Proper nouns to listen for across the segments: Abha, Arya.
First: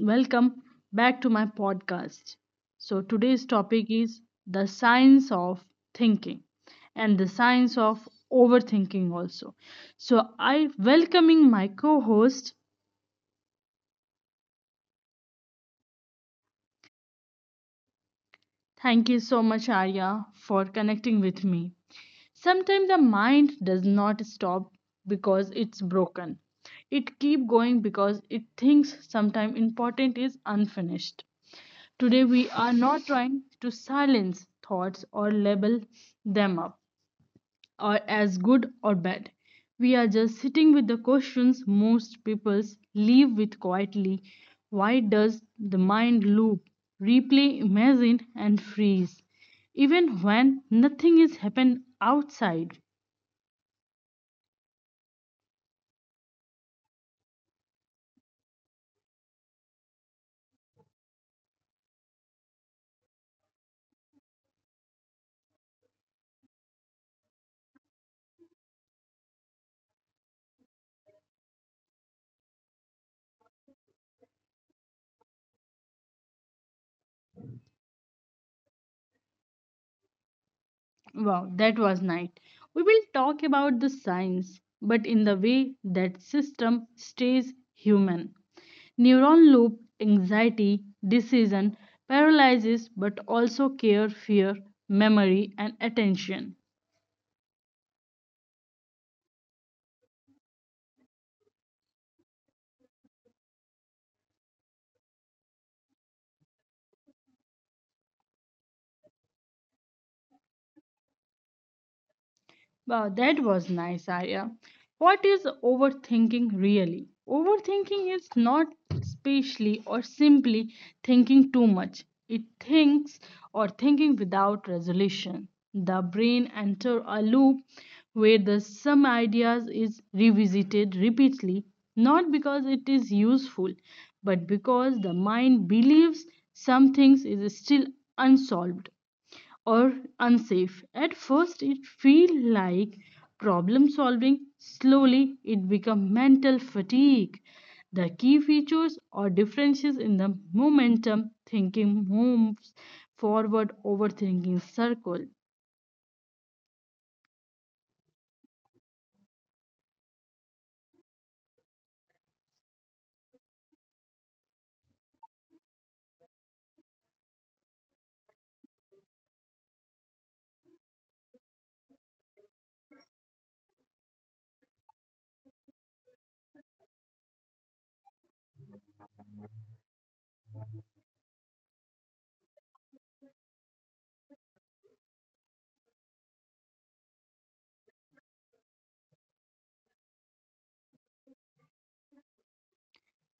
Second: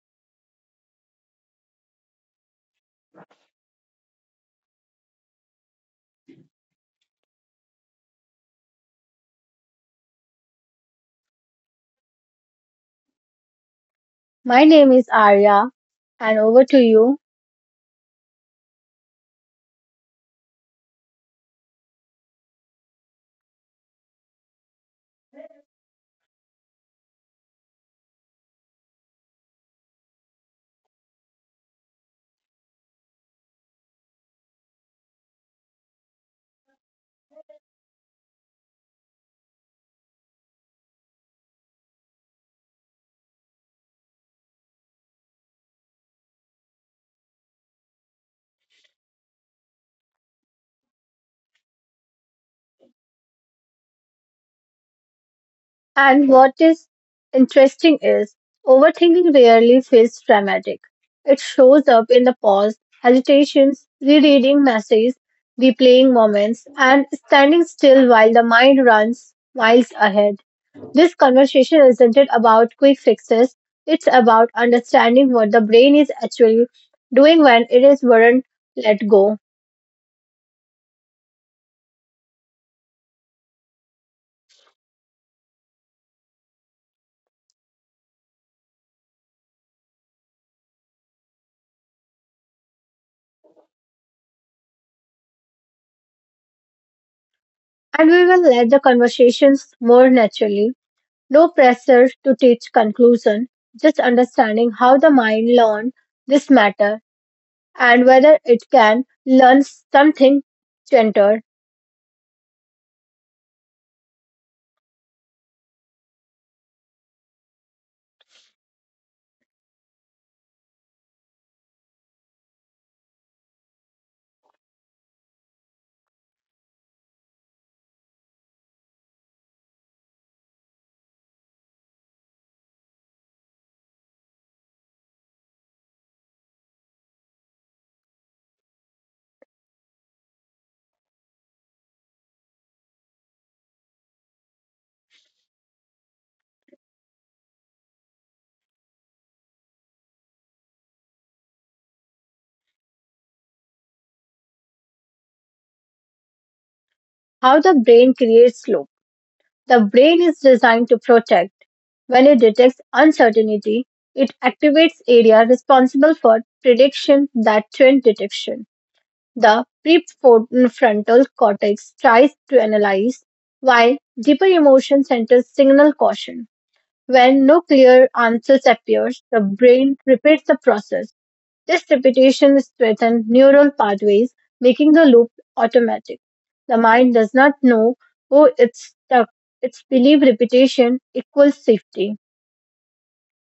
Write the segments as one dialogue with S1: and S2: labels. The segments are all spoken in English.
S1: Welcome back to my podcast. Today's topic is the science of thinking and the science of overthinking, also. So, I welcoming my co host.
S2: My name is Arya, and over to you.
S1: Thank you so much, Arya, for connecting with me. Sometimes the mind does not stop because it's broken. It keep going because it thinks sometimes important is unfinished. Today we are not trying to silence thoughts or label them up or as good or bad. We are just sitting with the questions most people leave with quietly. Why does the mind loop, replay, imagine and freeze even when nothing is happened outside?
S2: And what is interesting is overthinking rarely feels dramatic. It shows up in the pause, hesitations, rereading messages, replaying moments, and standing still while the mind runs miles ahead. This conversation isn't it about quick fixes, it's about understanding what the brain is actually doing when it is weren't let go.
S1: Wow, that was night. We will talk about the science, but in the way that system stays human. Neuron loop, anxiety, decision, paralysis, but also care, fear, memory, and attention.
S2: And we will let the conversations more naturally. No pressure to teach conclusion, just understanding how the mind learns this matter and whether it can learn something gentle.
S1: Wow, that was nice, Arya. What is overthinking really? Overthinking is not especially or simply thinking too much. It thinks or thinking without resolution. The brain enters a loop where the some ideas is revisited repeatedly, not because it is useful, but because the mind believes some things is still unsolved or unsafe. At first it feel like problem solving, slowly it become mental fatigue. The key features or differences in the momentum thinking moves forward, overthinking circle.
S2: How the brain creates loop. The brain is designed to protect. When it detects uncertainty, it activates area responsible for prediction that trend detection. The prefrontal cortex tries to analyze, while deeper emotion centers signal caution. When no clear answers appears, the brain repeats the process. This repetition strengthens neural pathways, making the loop automatic. The mind does not know who it's stuck. It's belief repetition equals safety.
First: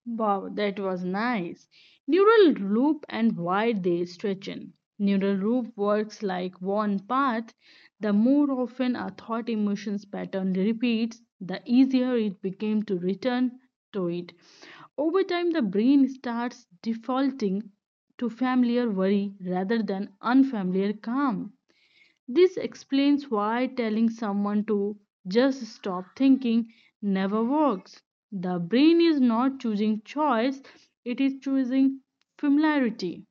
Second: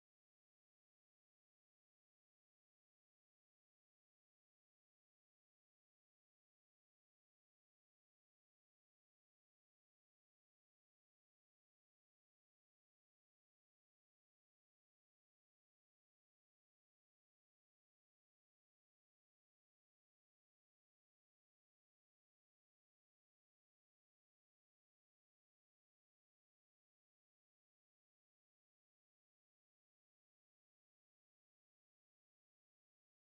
S1: Wow, that was nice. Neural loop and why they stretch in. Neural loop works like one path. The more often a thought emotions pattern repeats, the easier it became to return to it. Over time, the brain starts defaulting to familiar worry rather than unfamiliar calm. This explains why telling someone to just stop thinking never works. The brain is not choosing choice, it is choosing familiarity.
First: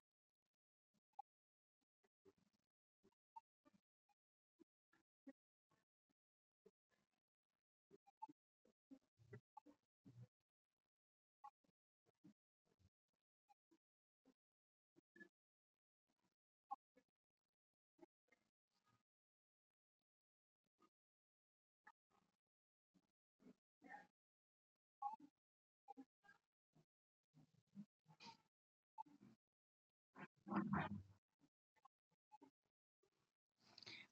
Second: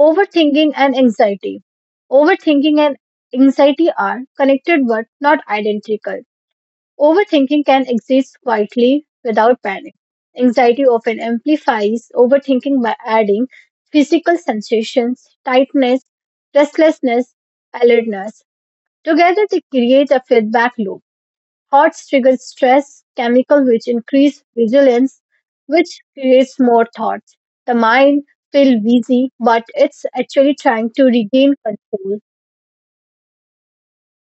S2: Overthinking and anxiety. Overthinking and anxiety are connected but not identical. Overthinking can exist quietly without panic. Anxiety often amplifies overthinking by adding physical sensations, tightness, restlessness, alertness. Together, they create a feedback loop. Thoughts trigger stress chemical, which increase vigilance, which creates more thoughts. The mind feels busy, but it's actually trying to regain control.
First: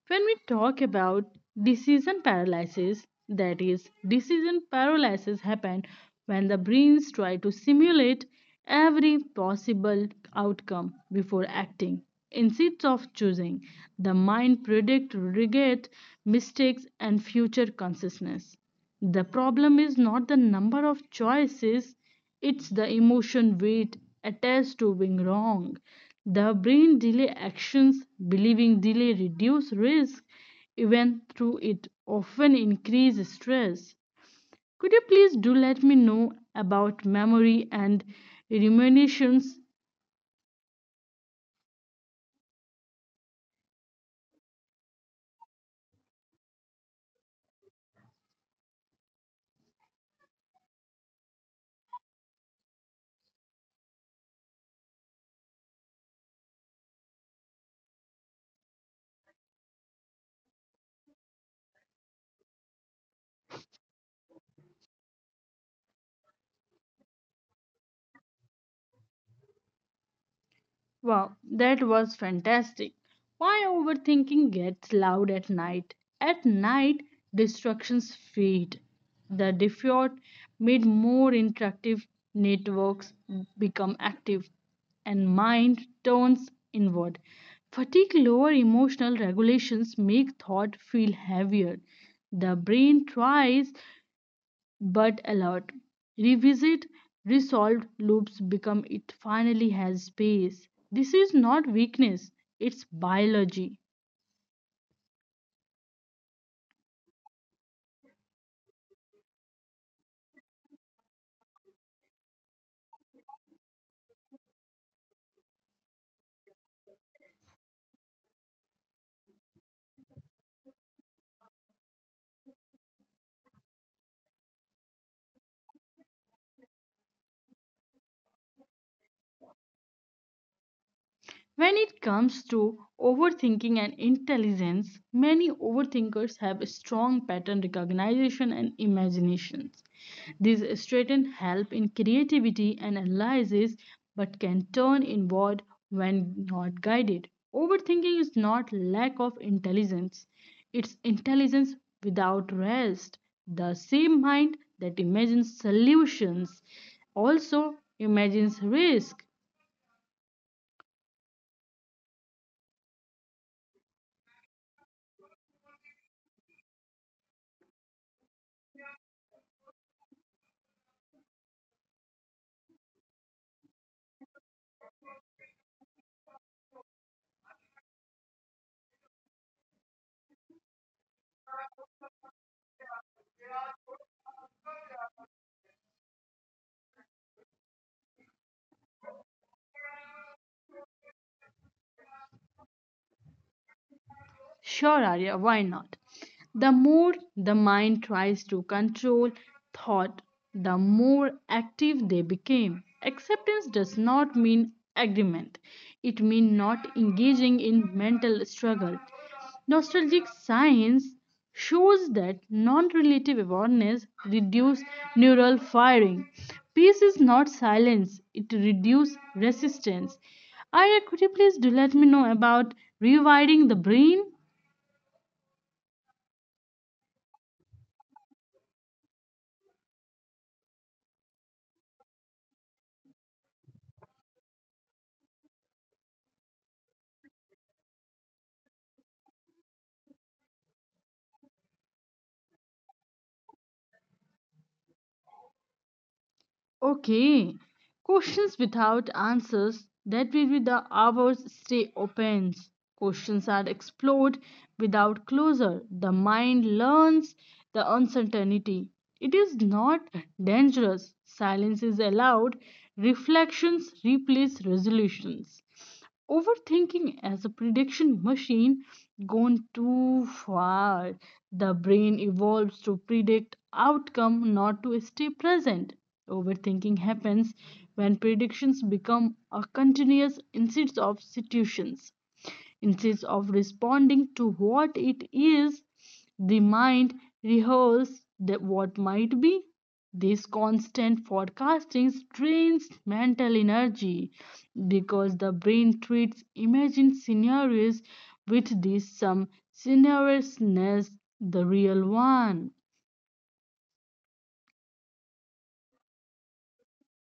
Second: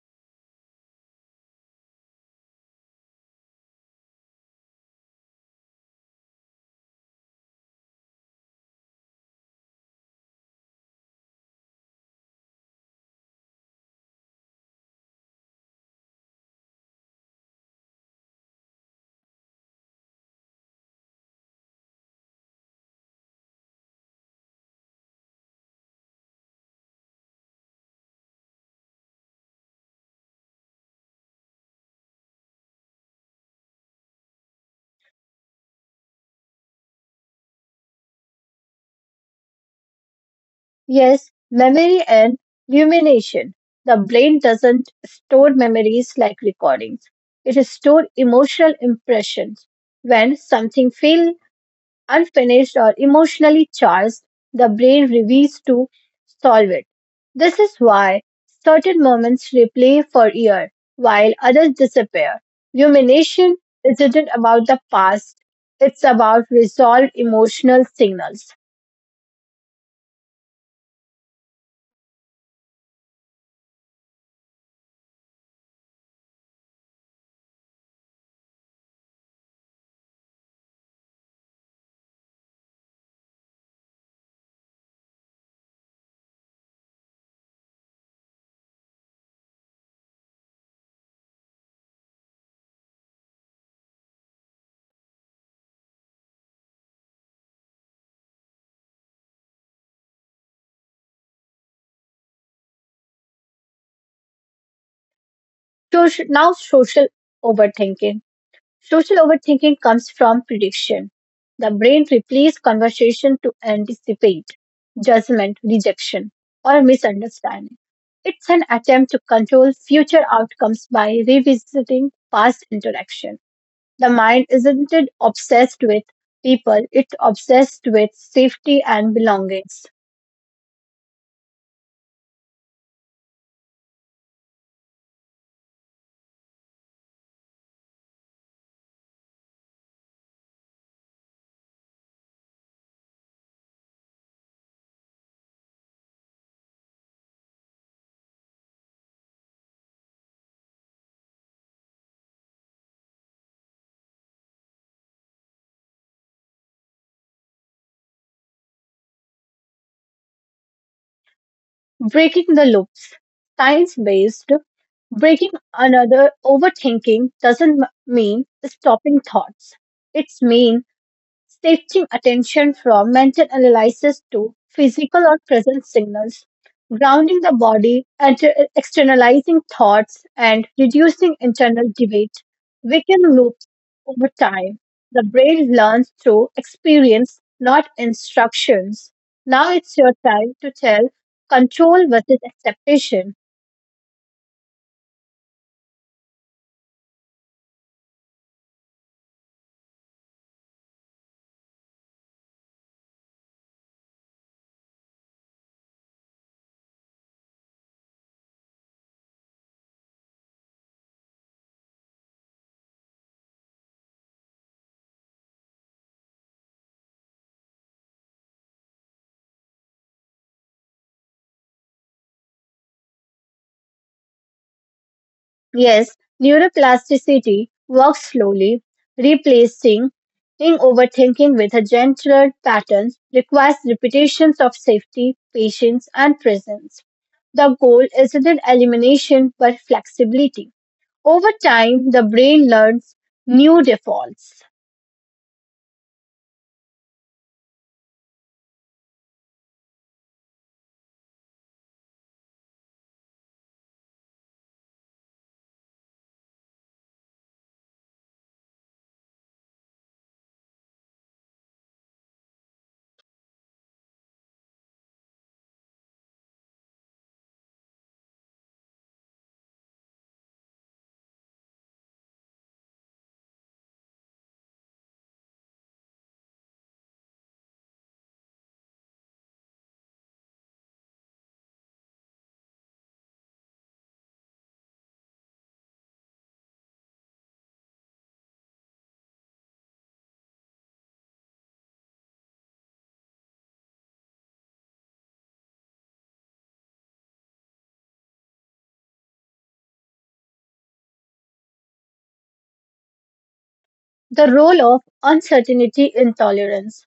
S1: When we talk about decision paralysis, that is, decision paralysis happen when the brains try to simulate every possible outcome before acting. Instead of choosing, the mind predict, regret, mistakes, and future consciousness. The problem is not the number of choices, it's the emotion weight attached to being wrong. The brain delay actions, believing delay reduce risk, even through it often increase stress. Could you please do let me know about memory and ruminations?
S2: Yes, memory and rumination. The brain doesn't store memories like recordings. It stores emotional impressions. When something feels unfinished or emotionally charged, the brain reveals to solve it. This is why certain moments replay for years while others disappear. Rumination isn't about the past, it's about resolved emotional signals.
S1: Wow, that was fantastic. Why overthinking gets loud at night? At night, distractions feed. The default made more interactive networks become active and mind turns inward. Fatigue lower emotional regulations make thought feel heavier. The brain tries but a lot. Revisit, resolved loops become it finally has space. This is not weakness, it's biology.
S2: Now, social overthinking. Social overthinking comes from prediction. The brain replays conversation to anticipate judgment, rejection, or misunderstanding. It's an attempt to control future outcomes by revisiting past interaction. The mind isn't it obsessed with people, it's obsessed with safety and belongings.
S1: When it comes to overthinking and intelligence, many overthinkers have a strong pattern recognition and imaginations. These straighten help in creativity and analysis but can turn inward when not guided. Overthinking is not lack of intelligence, it's intelligence without rest. The same mind that imagines solutions also imagines risk.
S2: Breaking the loops. Science based breaking another overthinking doesn't mean stopping thoughts. It means shifting attention from mental analysis to physical or present signals, grounding the body, externalizing thoughts, and reducing internal debate. We can loop over time. The brain learns through experience, not instructions. Now it's your time to tell control versus expectation.
S1: Sure, Arya, why not? The more the mind tries to control thought, the more active they became. Acceptance does not mean agreement, it means not engaging in mental struggle. Nostalgic science shows that non relative awareness reduces neural firing. Peace is not silence, it reduces resistance. Arya, could you please do let me know about rewiring the brain?
S2: Yes, neuroplasticity works slowly, replacing overthinking with a gentler pattern requires repetitions of safety, patience, and presence. The goal isn't elimination but flexibility. Over time, the brain learns new defaults.
S1: Okay. Questions without answers. That will be the hours stay open. Questions are explored without closure. The mind learns the uncertainty. It is not dangerous. Silence is allowed. Reflections replace resolutions. Overthinking as a prediction machine gone too far. The brain evolves to predict outcome, not to stay present. Overthinking happens when predictions become a continuous instead of situations. Instead of responding to what it is, the mind rehearses the what might be. This constant forecasting strains mental energy because the brain treats imagined scenarios with this some scenariousness the real one.
S2: The role of uncertainty intolerance.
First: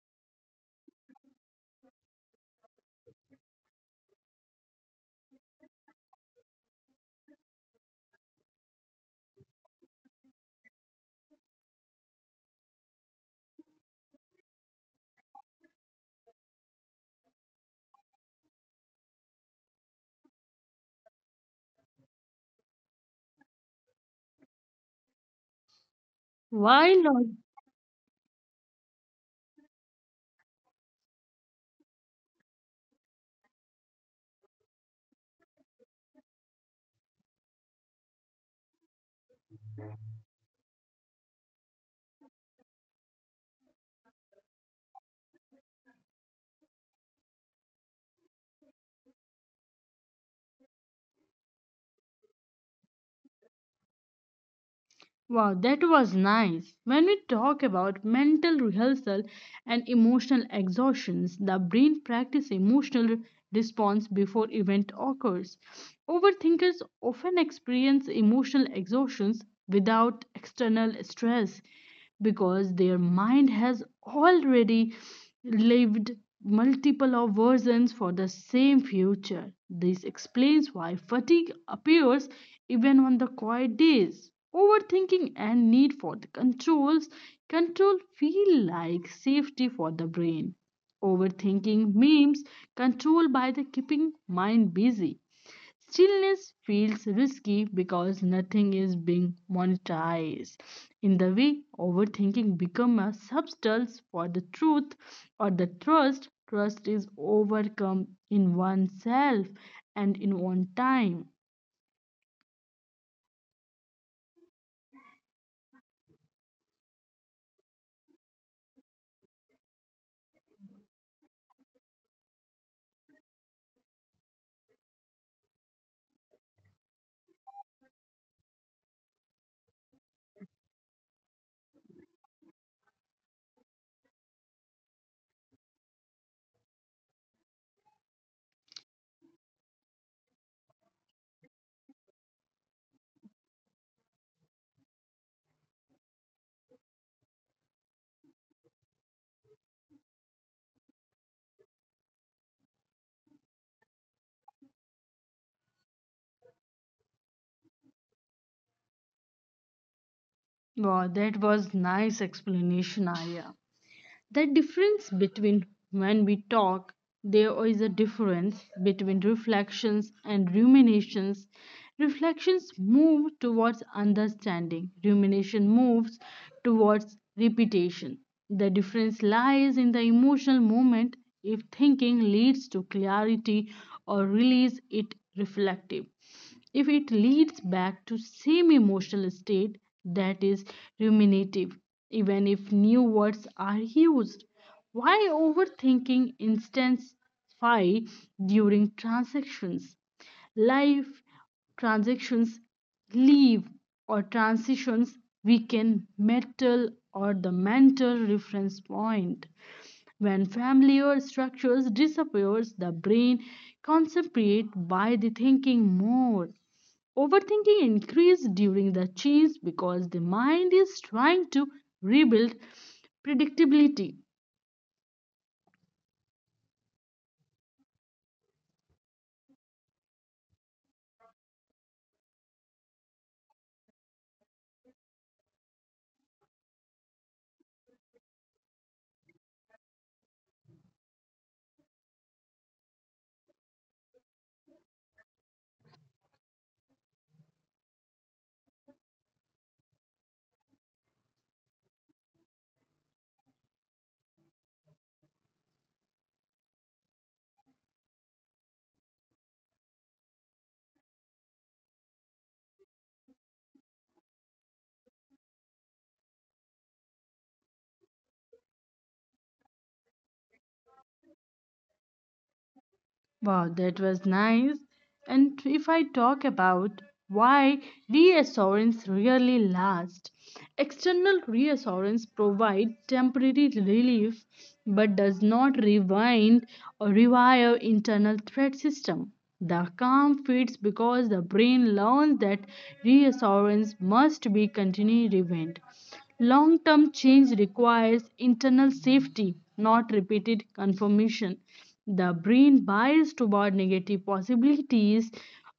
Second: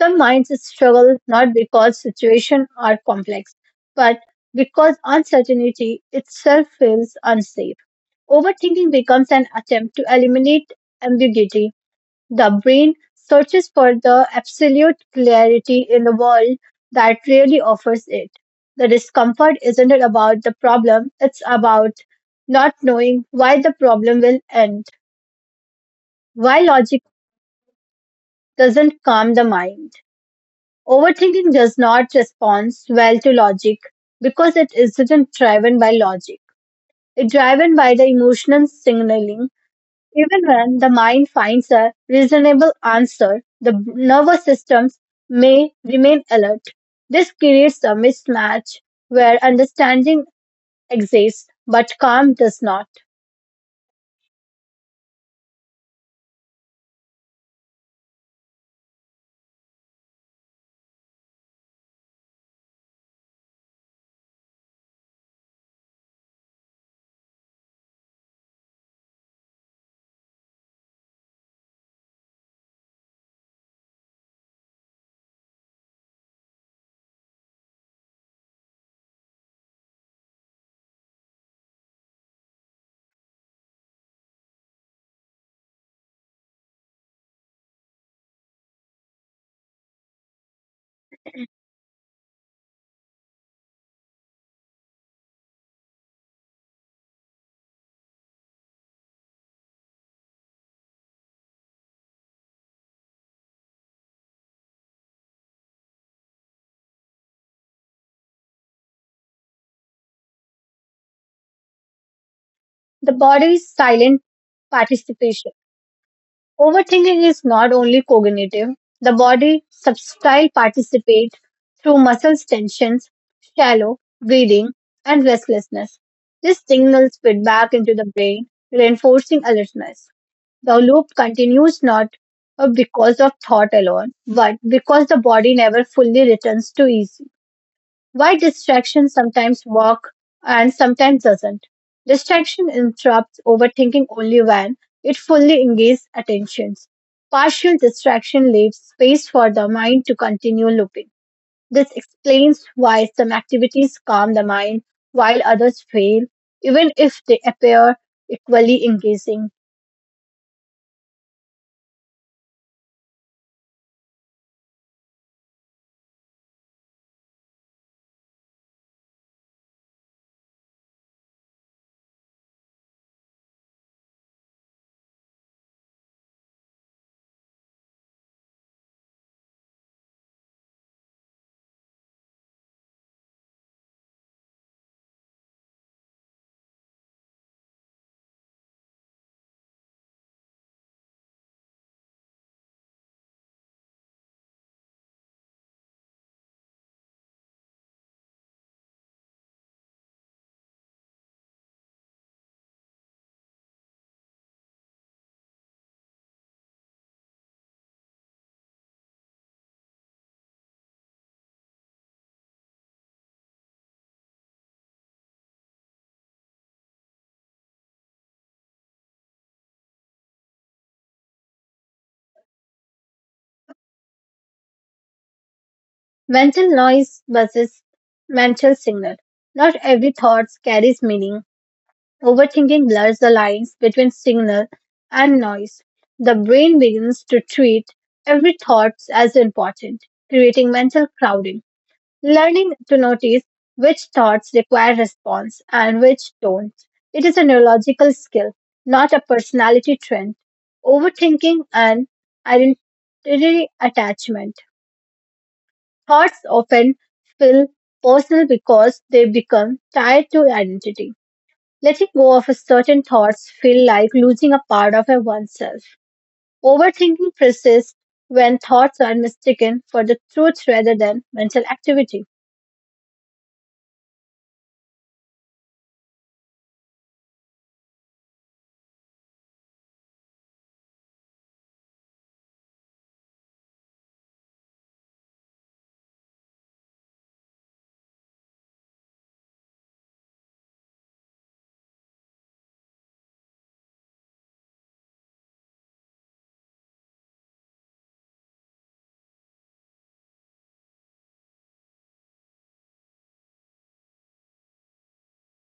S2: Some minds struggle not because situations are complex, but because uncertainty itself feels unsafe. Overthinking becomes an attempt to eliminate ambiguity. The brain searches for the absolute clarity in the world that rarely offers it. The discomfort isn't about the problem, it's about not knowing why the problem will end, why logic
S1: While
S2: doesn't calm the mind. Overthinking does not respond well to logic because it isn't driven by logic. It's driven by the emotional signaling. Even when the mind finds a reasonable answer, nervous systems may remain alert. This creates a mismatch where understanding exists but calm does not.
S1: wow, that was nice. When we talk about mental rehearsal and emotional exhaustions, the brain practice emotional response before event occurs. Overthinkers often experience emotional exhaustions without external stress because their mind has already lived multiple of versions for the same future. This explains why fatigue appears even on the quiet days. Overthinking and need for the controls, control feel like safety for the brain. Overthinking means control by the keeping mind busy. Stillness feels risky because nothing is being monetized. In the way, overthinking becomes a substance for the truth or the trust. Trust is overcome in oneself and in one time.
S2: The body's silent participation. Overthinking is not only cognitive, the body substyle participates through muscle tensions, shallow, breathing, and restlessness. This signals feedback into the brain, reinforcing alertness. The loop continues not because of thought alone, but because the body never fully returns to ease. Why distraction sometimes walk and sometimes doesn't. Distraction interrupts overthinking only when it fully engages attentions. Partial distraction leaves space for the mind to continue looping. This explains why some activities calm the mind while others fail, even if they appear equally engaging.
S1: Wow, that was nice explanation, Aya. The difference between, when we talk, there is a difference between reflections and ruminations. Reflections move towards understanding, rumination moves towards repetition. The difference lies in the emotional moment. If thinking leads to clarity or release, it reflective. If it leads back to same emotional state, that is ruminative, even if new words are used. Why overthinking intensify during transactions, life transactions leave or transitions, we can metal or the mental reference point. When familiar structures disappears, the brain concentrates by the thinking more. Overthinking increases during the change because the mind is trying to rebuild predictability.
S2: Mental noise versus mental signal. Not every thought carries meaning. Overthinking blurs the lines between signal and noise. The brain begins to treat every thought as important, creating mental crowding. Learning to notice which thoughts require response and which don't. It is a neurological skill, not a personality trend. Overthinking and identity attachment. Thoughts often feel personal because they become tied to identity. Letting go of certain thoughts feel like losing a part of a oneself. Overthinking persists when thoughts are mistaken for the truth rather than mental activity.
S1: Wow, that was nice. And if I talk about why reassurance really lasts, external reassurance provide temporary relief but does not rewind or revive internal threat system. The calm fades because the brain learns that reassurance must be continually revived. Long term change requires internal safety, not repeated confirmation. The brain bias toward negative possibilities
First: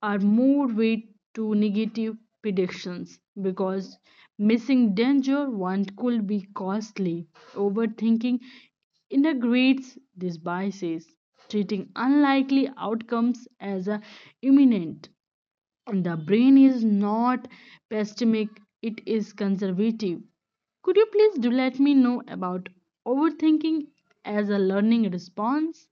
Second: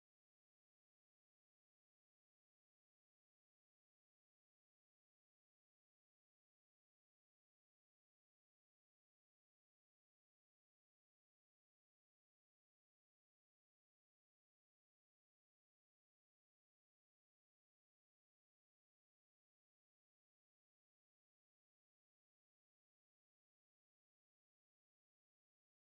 S1: are more weight to negative predictions because missing danger one could be costly. Overthinking integrates these biases, treating unlikely outcomes as a imminent. And the brain is not pessimistic, it is conservative. Could you please do let me know about overthinking as a learning response?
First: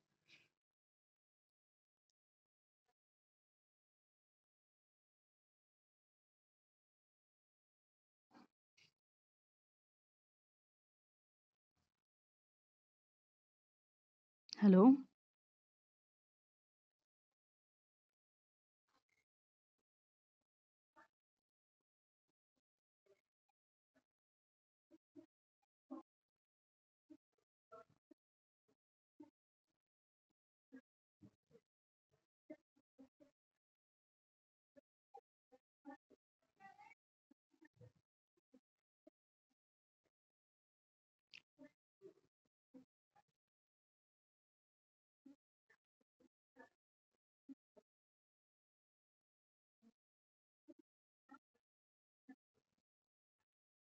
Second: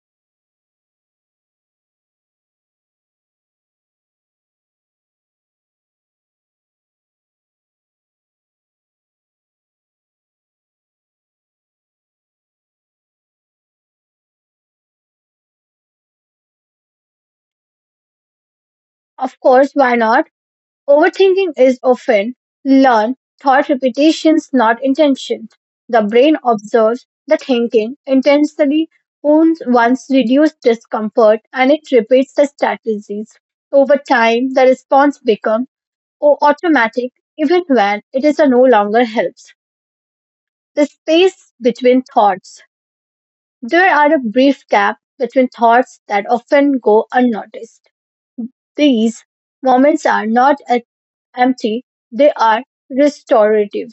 S1: Hello?
S2: Of course, why not? Overthinking is often learned thought repetitions, not intention. The brain observes the thinking intensely wounds once reduced discomfort and it repeats the strategies. Over time, the response becomes or automatic even when it is no longer helps. The space between thoughts. There are a brief gap between thoughts that often go unnoticed. These moments are not empty, they are restorative.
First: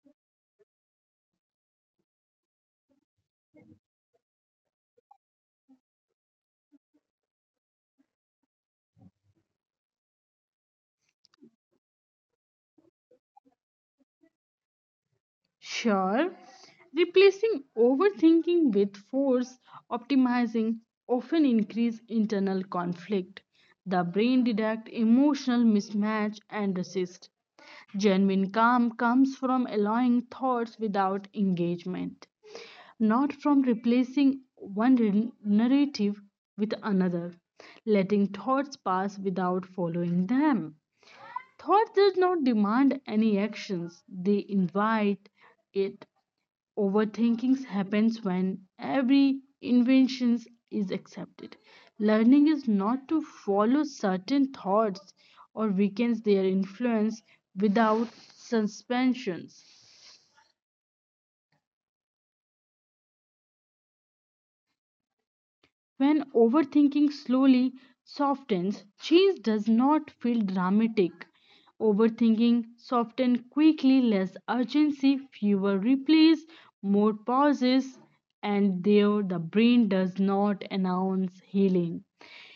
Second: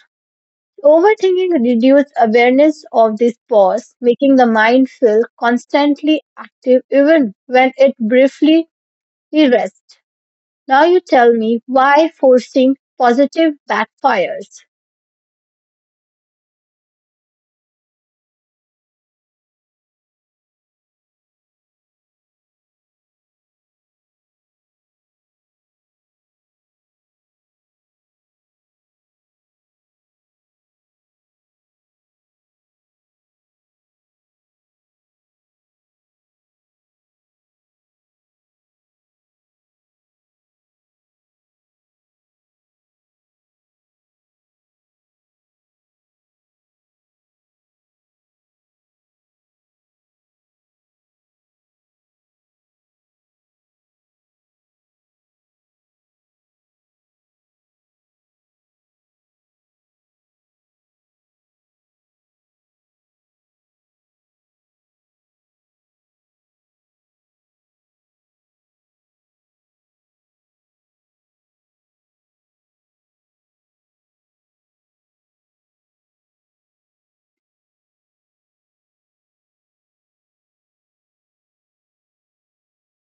S2: Overthinking reduces awareness of this pause, making the mind feel constantly active even when it briefly rests. Now you tell me why forcing positive backfires.
S1: Sure. Replacing overthinking with force optimizing often increase internal conflict. The brain detect emotional mismatch and resist. Genuine calm comes from allowing thoughts without engagement, not from replacing narrative with another, letting thoughts pass without following them. Thought does not demand any actions, they invite it. Overthinking happens when every invention is accepted. Learning is not to follow certain thoughts or weakens their influence without suspensions. When overthinking slowly softens, change does not feel dramatic. Overthinking softens quickly, less urgency, fewer replays, more pauses, and there the brain does not announce healing.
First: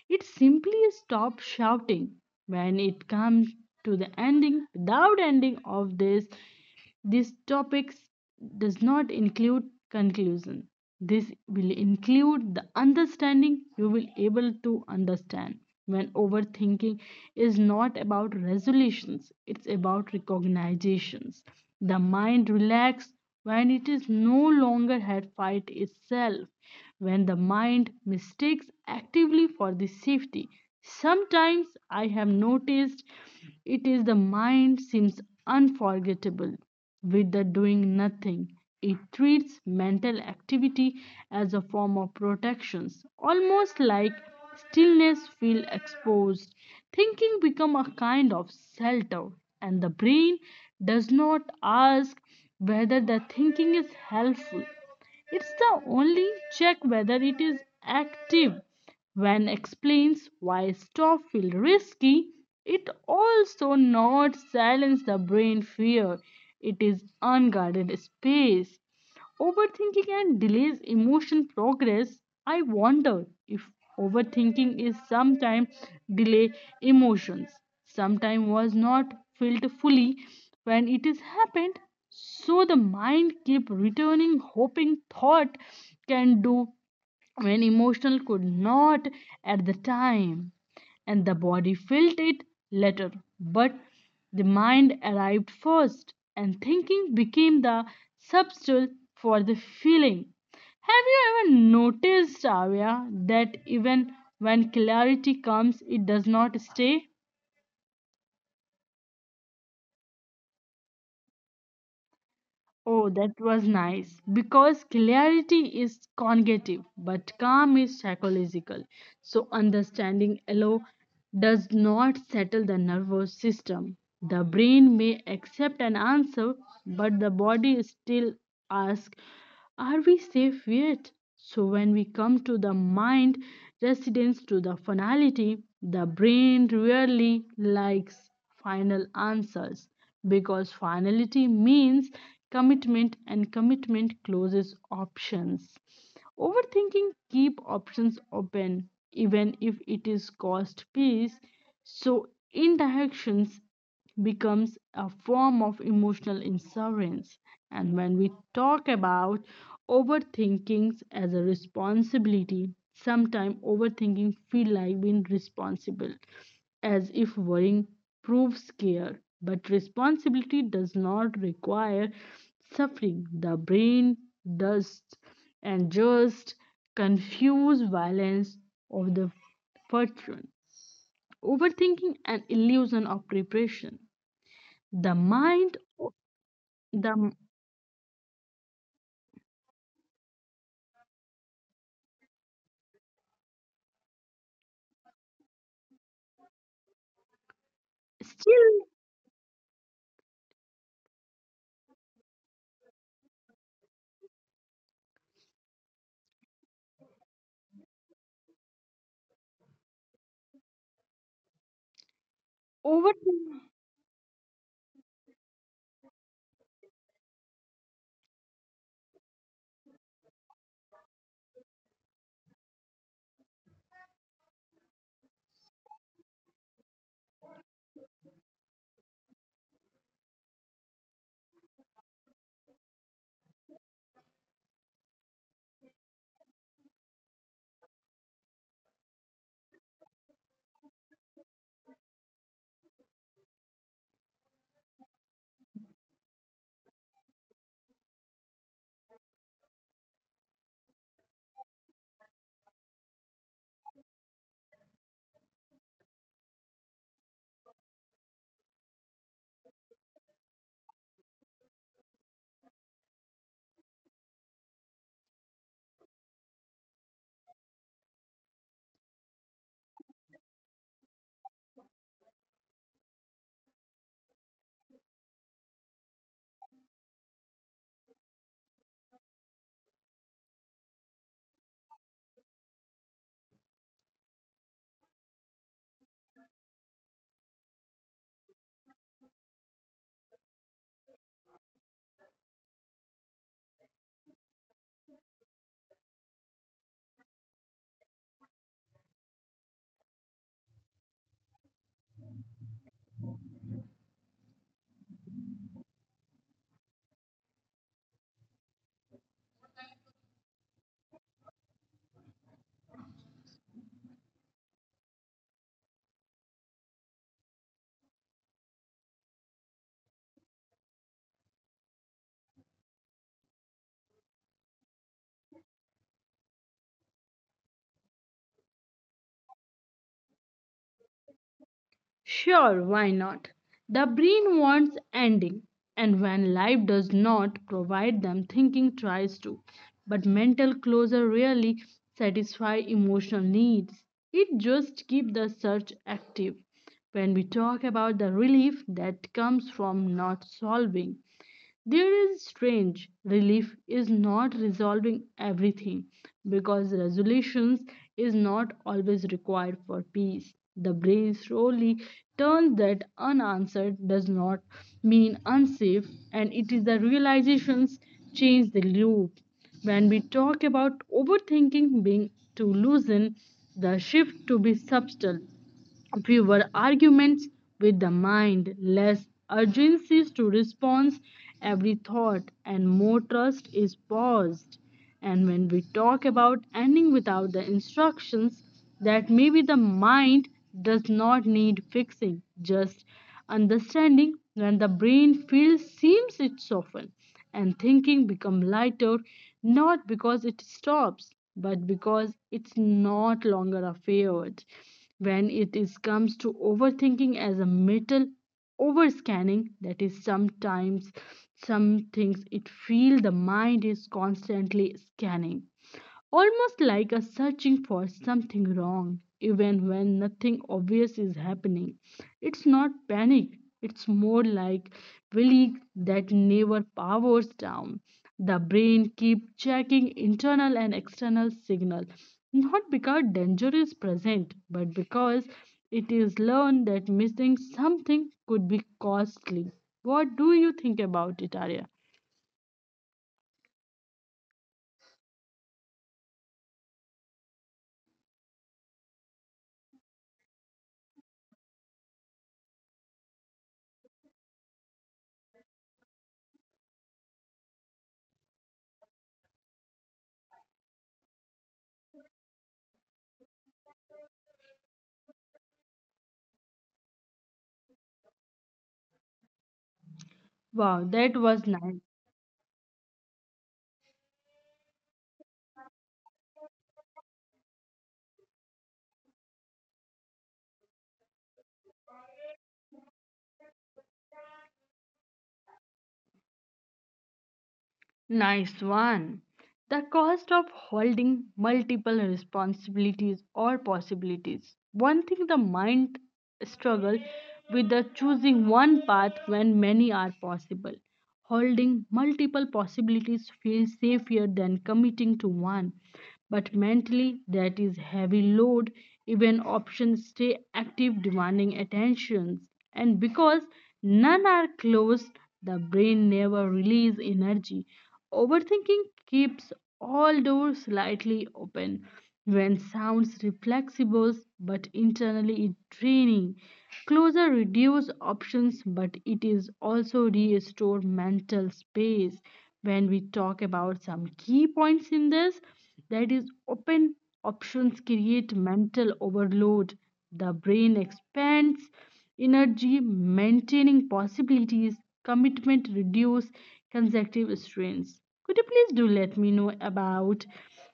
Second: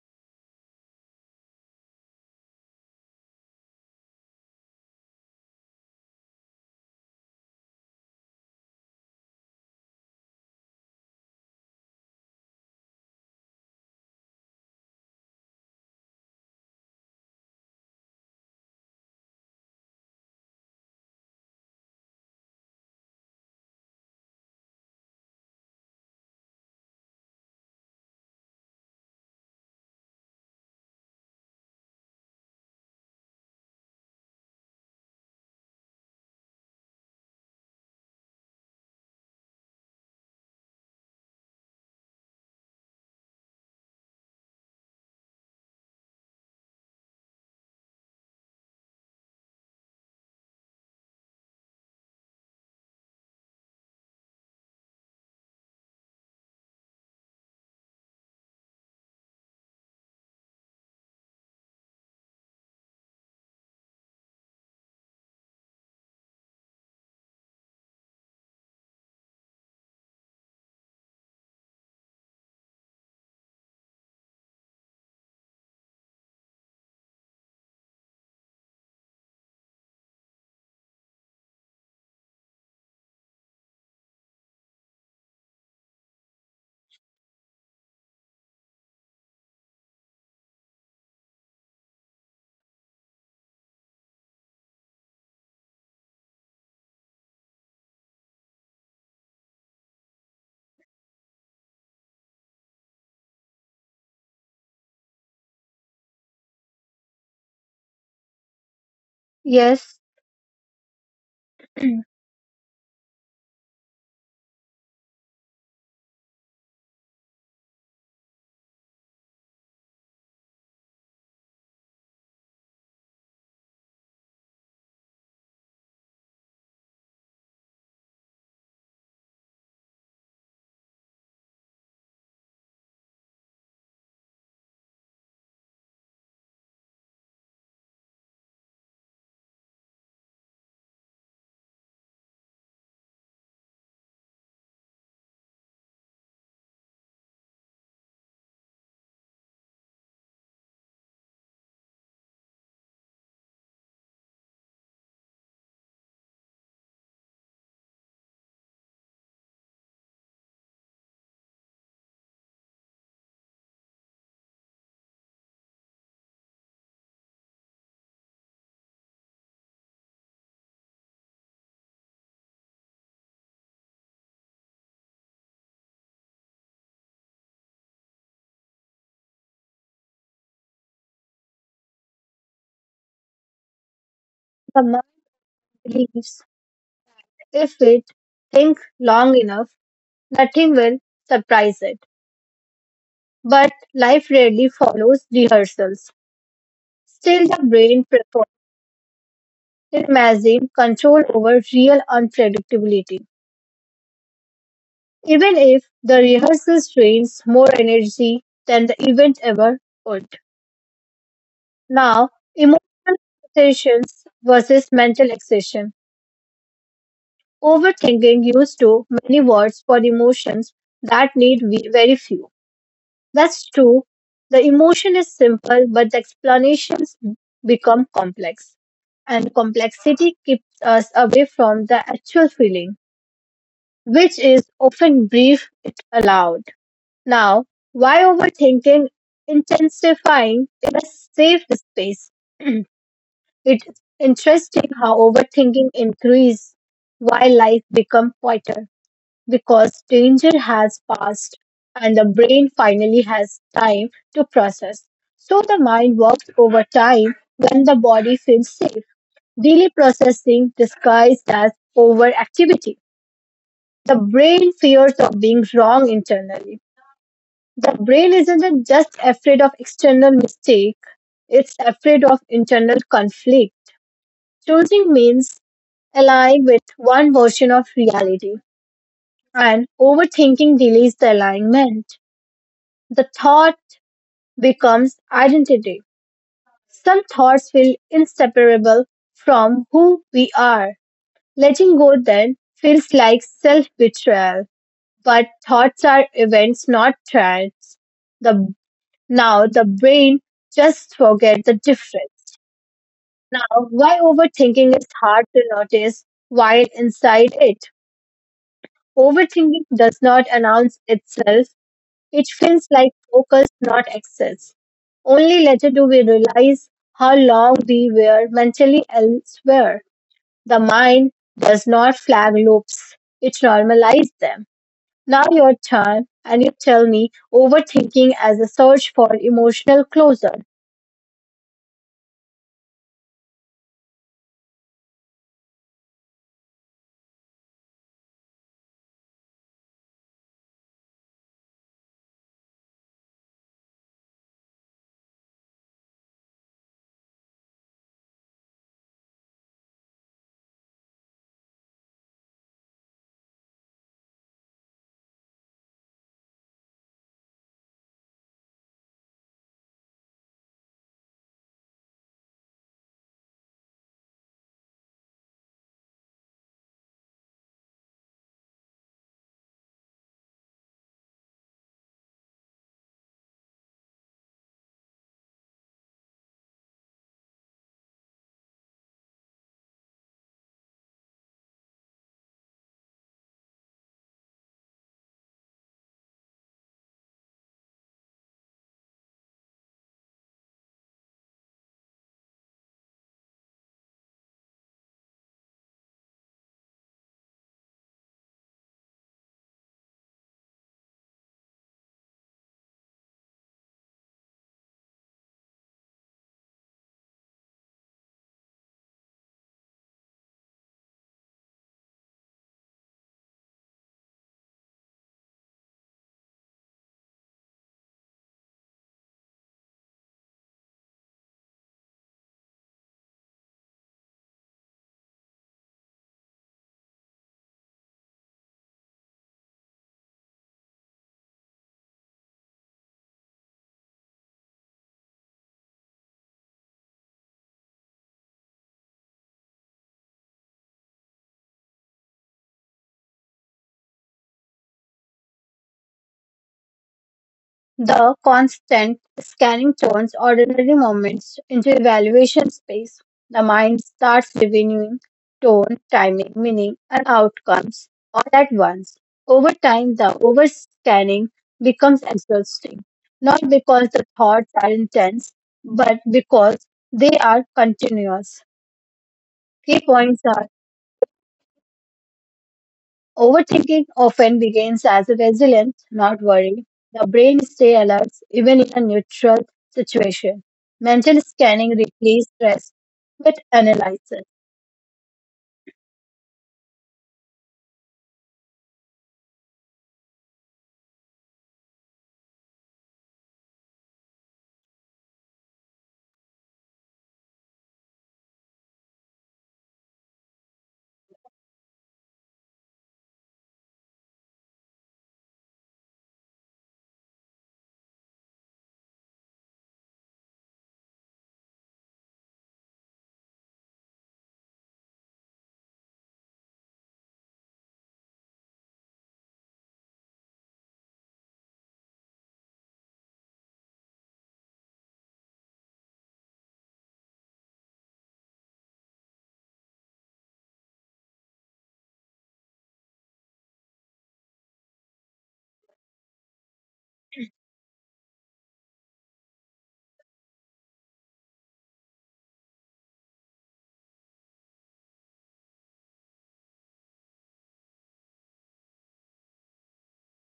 S1: It simply stops shouting when it comes to the ending without ending of this topic does not include conclusion. This will include the understanding you will able to understand when overthinking is not about resolutions, it's about recognitions. The mind relaxes when it is no longer had fight itself, when the mind mistakes actively for the safety. Sometimes I have noticed it is the mind seems unforgettable with the doing nothing. It treats mental activity as a form of protection, almost like stillness feel exposed. Thinking become a kind of shelter, and the brain does not ask whether the thinking is helpful. It's the only check whether it is active. When explains why stop feel risky, it also not silence the brain fear. It is unguarded space. Overthinking and delays emotion progress. I wonder if overthinking is sometimes delay emotions. Sometimes was not felt fully when it is happened, so the mind kept returning hoping thought can do when emotional could not at the time, and the body felt it later, but the mind arrived first and thinking became the substitute for the feeling. Have you ever noticed, avya, that even when clarity comes it does not stay?
S2: Yes,
S1: Oh, that was nice. Because clarity is cognitive, but calm is psychological. So, understanding alone does not settle the nervous system. The brain may accept an answer, but the body still asks, are we safe yet? So, when we come to the mind residence to the finality, the brain rarely likes final answers because finality means commitment and commitment closes options. Overthinking keep options open even if it is cost peace. So indirections becomes a form of emotional insurance. And when we talk about overthinking as a responsibility, sometimes overthinking feel like being responsible, as if worrying proves care. But responsibility does not require suffering. The brain does and just confuse violence of the fortune, overthinking and illusion of preparation. The
S2: the mind
S1: mind, o-
S2: believes
S1: the m-
S2: if it thinks long enough, nothing will surprise it. But life rarely follows rehearsals. Still, the brain
S1: still
S2: prefers imagine control over real unpredictability. Even if the rehearsal strains more energy than the event ever would. Now, emotional
S1: overthinking.
S2: exertions versus mental exertion. Overthinking used to many words for emotions that need very few. That's true. The emotion is simple, but the explanations become complex. And complexity keeps us away from the actual feeling, which is often brief it allowed. Now, why overthinking intensifying in a safe space? It's interesting how overthinking increases while life becomes quieter because danger has passed and the brain finally has time to process. So the mind works over time when the body feels safe. Daily processing disguised as overactivity. The brain fears of being wrong internally. The brain isn't just afraid of external mistake, it's afraid of internal conflict. Choosing means align with one version of reality, and overthinking delays the alignment. The thought becomes identity. Some thoughts feel inseparable from who we are. Letting go then feels like self betrayal. But thoughts are events, not trends. The now the brain just forget the difference. Now, why overthinking is hard to notice while inside it? Overthinking does not announce itself. It feels like focus, not excess. Only later do we realize how long we were mentally elsewhere. The mind does not flag loops, it normalizes them. Now your turn, and you tell me overthinking as a search for emotional closure.
S1: Sure, why not? The brain wants ending, and when life does not provide them, thinking tries to. But mental closure rarely satisfies emotional needs. It just keeps the search active. When we talk about the relief that comes from not solving, there is strange relief is not resolving everything because resolutions is not always required for peace. The brain slowly turns that unanswered does not mean unsafe, and it is the realizations change the loop. When we talk about overthinking being to loosen, the shift to be subtle, fewer arguments with the mind, less urgencies to response every thought, and more trust is paused. And when we talk about ending without the instructions, that maybe the mind does not need fixing, just understanding. When the brain feels seems it soften and thinking become lighter, not because it stops but because it's not longer a feared. When it is comes to overthinking as a metal overscanning, that is sometimes some things it feel the mind is constantly scanning, almost like a searching for something wrong, even when nothing obvious is happening. It's not panic, it's more like belief that never powers down. The brain keeps checking internal and external signals, not because danger is present, but because it is learned that missing something could be costly. What do you think about it, Arya?
S2: The constant scanning turns ordinary moments into evaluation space. The mind starts reviewing tone, timing, meaning, and outcomes all at once. Over time, the overscanning becomes exhausting, not because the thoughts are intense, but because they are continuous. Key
S1: Wow,
S2: points are
S1: that was nice.
S2: overthinking often begins as a resilience, not worry. The brain stays alert even in a neutral situation. Mental scanning replaces stress with analysis.
S1: Nice one. The cost of holding multiple responsibilities or possibilities. One thing the mind struggles with the choosing one path when many are possible. Holding multiple possibilities feels safer than committing to one, but mentally that is heavy load. Even options stay active, demanding attentions, and because none are closed, the brain never release energy. Overthinking keeps all doors slightly open when sounds reflexible, but internally it draining. Closure reduce options, but it is also restore mental space. When we talk about some key points in this, that is open options create mental overload. The brain expands energy maintaining possibilities, commitment reduce consecutive strains. Could you please do let me know about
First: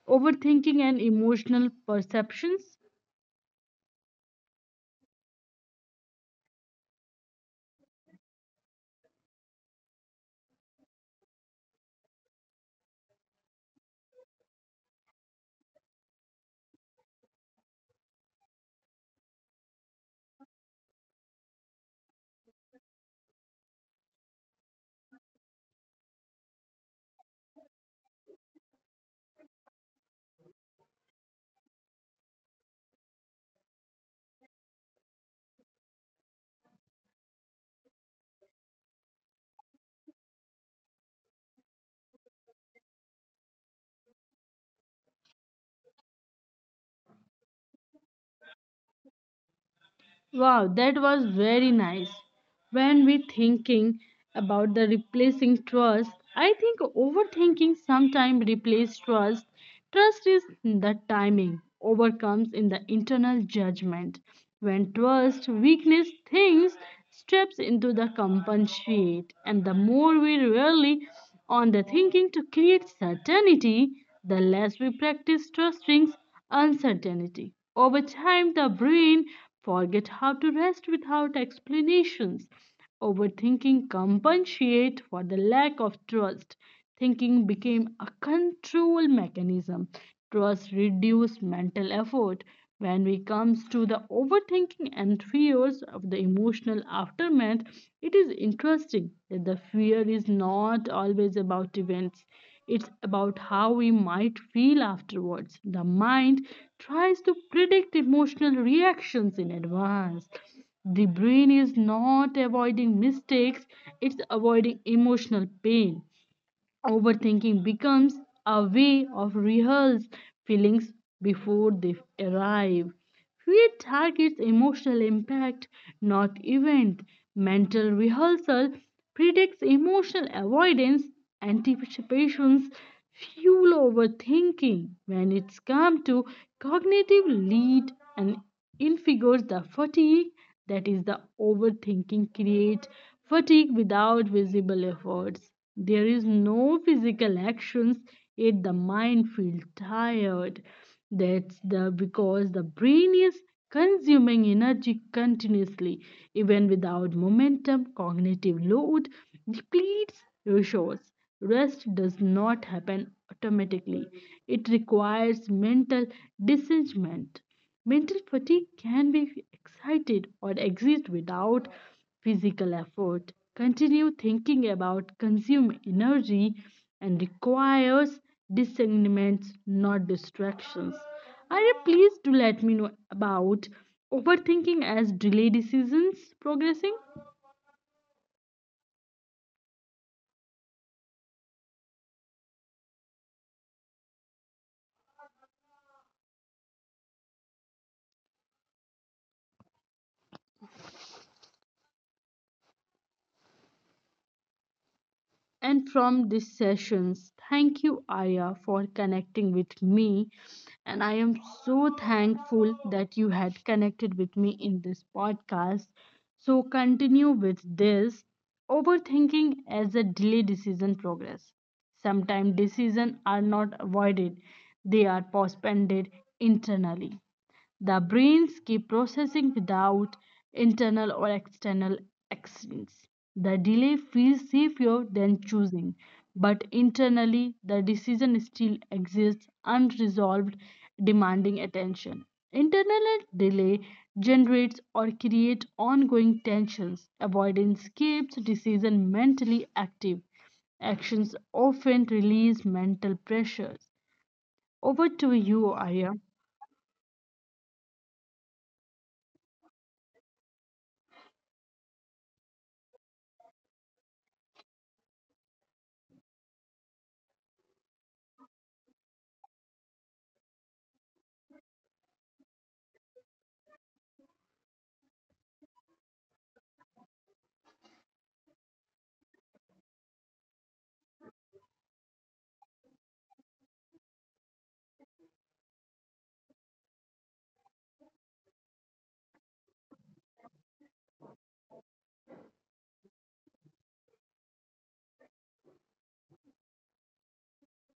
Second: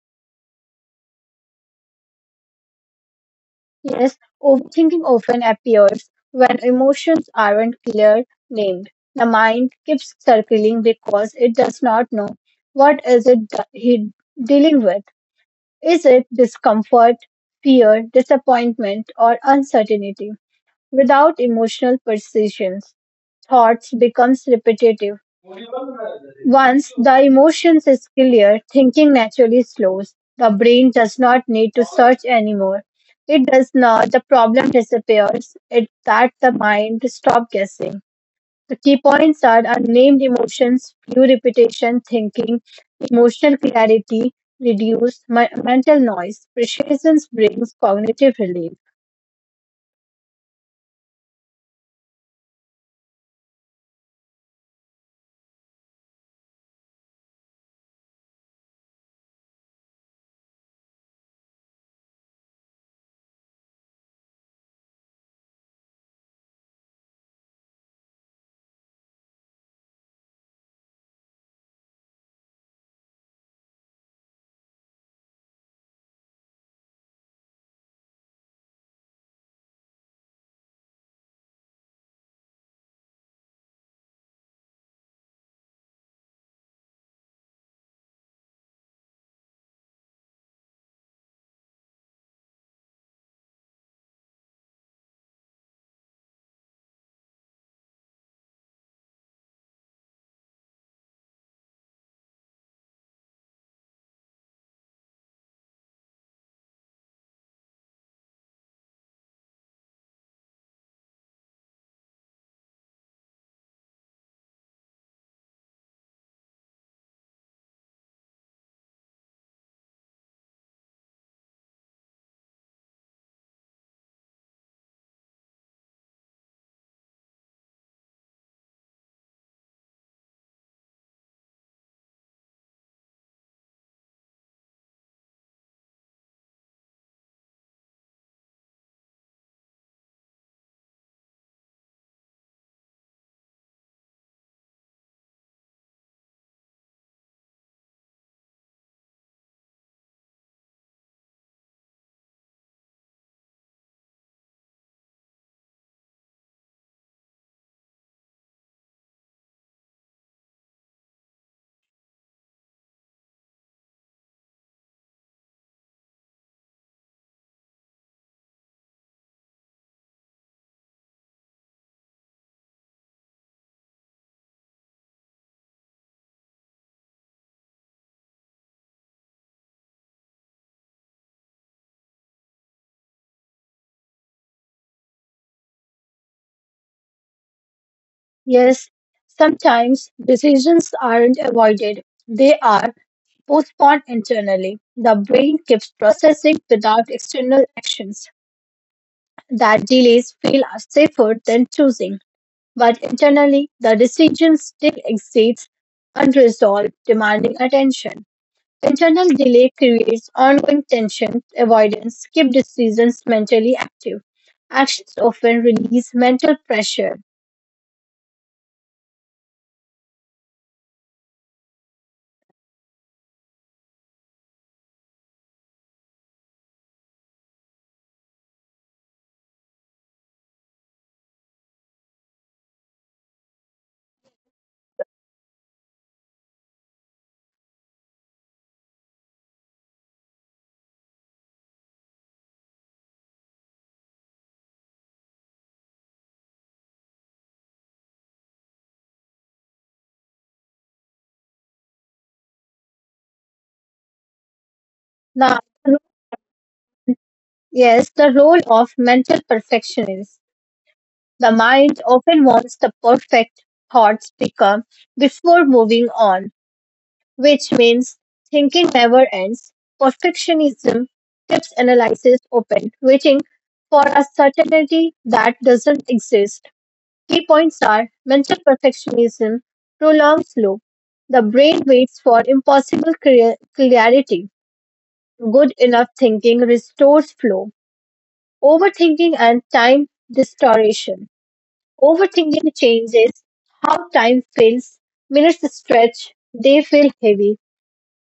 S1: overthinking and emotional perceptions?
S2: Yes, overthinking often appears when emotions aren't clear named. The mind keeps circling because it does not know what is it that he dealing with. Is it discomfort, fear, disappointment, or uncertainty? Without emotional precisions, thoughts becomes repetitive. Once the emotions is clear, thinking naturally slows. The brain does not need to search anymore. It does not, the problem disappears. It that the mind stop guessing. The key points are unnamed emotions, few repetition, thinking, emotional clarity, reduce mental noise. Precisions brings cognitive relief.
S1: Wow, that was very nice. When we thinking about the replacing trust, I think overthinking sometimes replaces trust. Trust is the timing overcomes in the internal judgment. When trust weakness things steps into the compensate, and the more we rely on the thinking to create certainty, the less we practice trusting uncertainty. Over time, the brain forget how to rest without explanations. Overthinking compensate for the lack of trust. Thinking became a control mechanism. Trust reduced mental effort. When we comes to the overthinking and fears of the emotional aftermath, it is interesting that the fear is not always about events. It's about how we might feel afterwards. The mind tries to predict emotional reactions in advance. The brain is not avoiding mistakes, it's avoiding emotional pain. Overthinking becomes a way of rehearse feelings before they arrive. Fear targets emotional impact, not event. Mental rehearsal predicts emotional avoidance, anticipations fuel overthinking. When it's come to cognitive lead and infigures the fatigue, that is the overthinking creates fatigue without visible efforts. There is no physical actions, yet the mind feels tired. That's the because the brain is consuming energy continuously, even without momentum. Cognitive load depletes resource. Rest does not happen automatically, it requires mental disengagement. Mental fatigue can be excited or exist without physical effort. Continue thinking about consume energy and requires discernments, not distractions. Are you pleased to let me know about overthinking as delay decisions progressing?
S2: Yes, sometimes decisions aren't avoided, they are postponed internally. The brain keeps processing without external actions. That delays feel safer than choosing, but internally, the decision still exists
S1: And
S2: unresolved,
S1: from these
S2: demanding
S1: sessions,
S2: attention.
S1: thank you, Aya,
S2: Internal
S1: for
S2: delay
S1: connecting
S2: creates
S1: with
S2: ongoing
S1: me.
S2: tension,
S1: And I am
S2: avoidance,
S1: so
S2: keep
S1: thankful
S2: decisions
S1: that you
S2: mentally
S1: had
S2: active.
S1: connected with me
S2: Actions
S1: in this
S2: often release
S1: podcast.
S2: mental
S1: So,
S2: pressure.
S1: continue with this overthinking as a delay decision progress. Sometimes decisions are not avoided, they are postponed internally. The brains keep processing without internal or external accidents. The delay feels safer than choosing, but internally the decision still exists unresolved, demanding attention. Internal delay generates or creates ongoing tensions. Avoidance keeps decision mentally active. Actions often release mental pressures. Over to
S2: Now,
S1: you, Arya.
S2: yes, the role of mental perfectionist. The mind often wants the perfect thought speaker before moving on, which means thinking never ends. Perfectionism keeps analysis open, waiting for a certainty that doesn't exist. Key points are mental perfectionism prolongs loop. The brain waits for impossible clarity. Good enough thinking restores flow. Overthinking and time distortion. Overthinking changes how time feels. Minutes stretch, they feel heavy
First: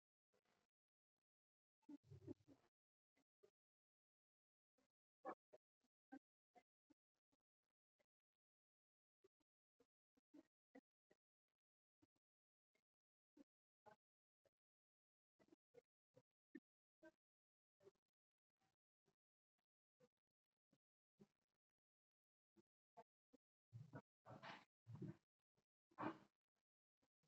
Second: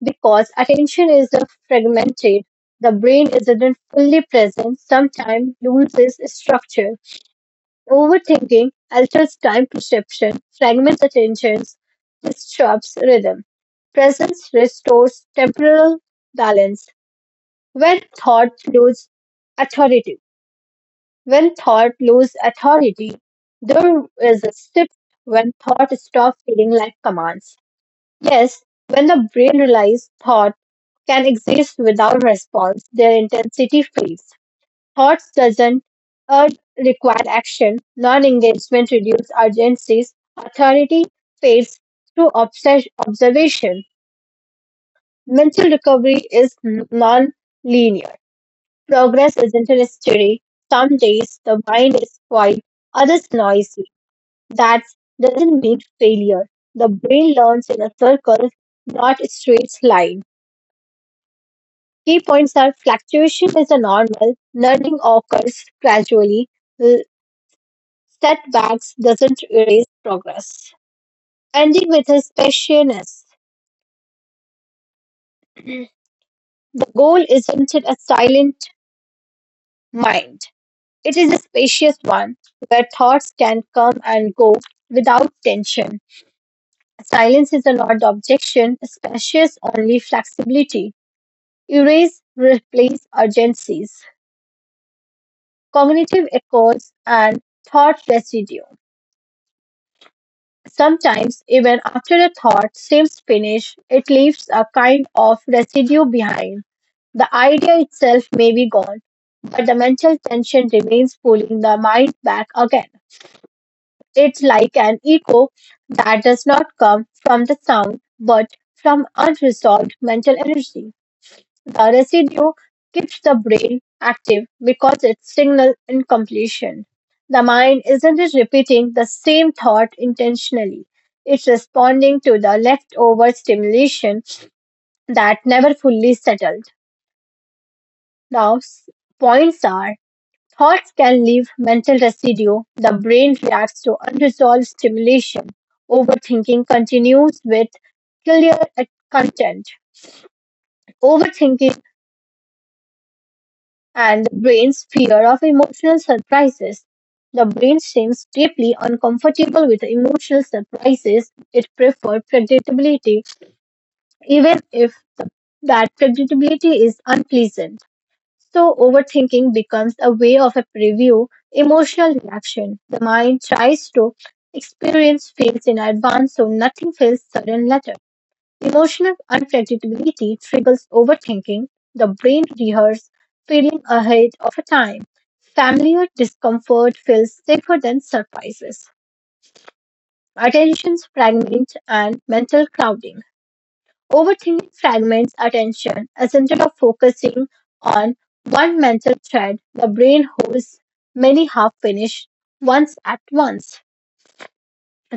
S2: because attention is fragmented. The brain isn't fully present, sometimes loses structure. Overthinking alters time perception, fragments attention, disrupts rhythm. Presence restores temporal balance when thought lose authority. When thought loses authority, there is a shift when thought stops feeling like commands. Yes, when the brain realizes thought can exist without response, their intensity fades. Thoughts doesn't urge required action, non-engagement reduces urgencies, authority fades through observation. Mental recovery is non-linear. Progress isn't a mystery. Some days the mind is quiet, others noisy. That doesn't mean failure. The brain learns in a circle, not a straight line. Key points are fluctuation is a normal, learning occurs gradually, l- setbacks doesn't erase progress. Ending with a spaciousness. The goal isn't a silent mind. It is a spacious one where thoughts can come and go without tension. Silence is not objection, spacious only flexibility. Erase, replace urgencies. Cognitive echoes and thought residue. Sometimes, even after a thought seems finished, it leaves a kind of residue behind. The idea itself may be gone, but the mental tension remains pulling the mind back again. It's like an echo that does not come from the sound, but from unresolved mental energy. The residue keeps the brain active because it's signal incompletion. The mind isn't just repeating the same thought intentionally. It's responding to the leftover stimulation that never fully settled. Now, s- Points are thoughts can leave mental residue. The brain reacts to unresolved stimulation. Overthinking continues with clear content. Overthinking and the brain's fear of emotional surprises. The brain seems deeply uncomfortable with emotional surprises. It prefers predictability, even if that predictability is unpleasant. So, overthinking becomes a way of a preview emotional reaction. The mind tries to experience feels in advance so nothing feels sudden later. Emotional unpredictability triggers overthinking. The brain rehearses feeling ahead of a time. Familiar discomfort feels safer than surprises. Attention fragment and mental crowding. Overthinking fragments attention. Instead of focusing on one mental thread, the brain holds many half finished ones at once.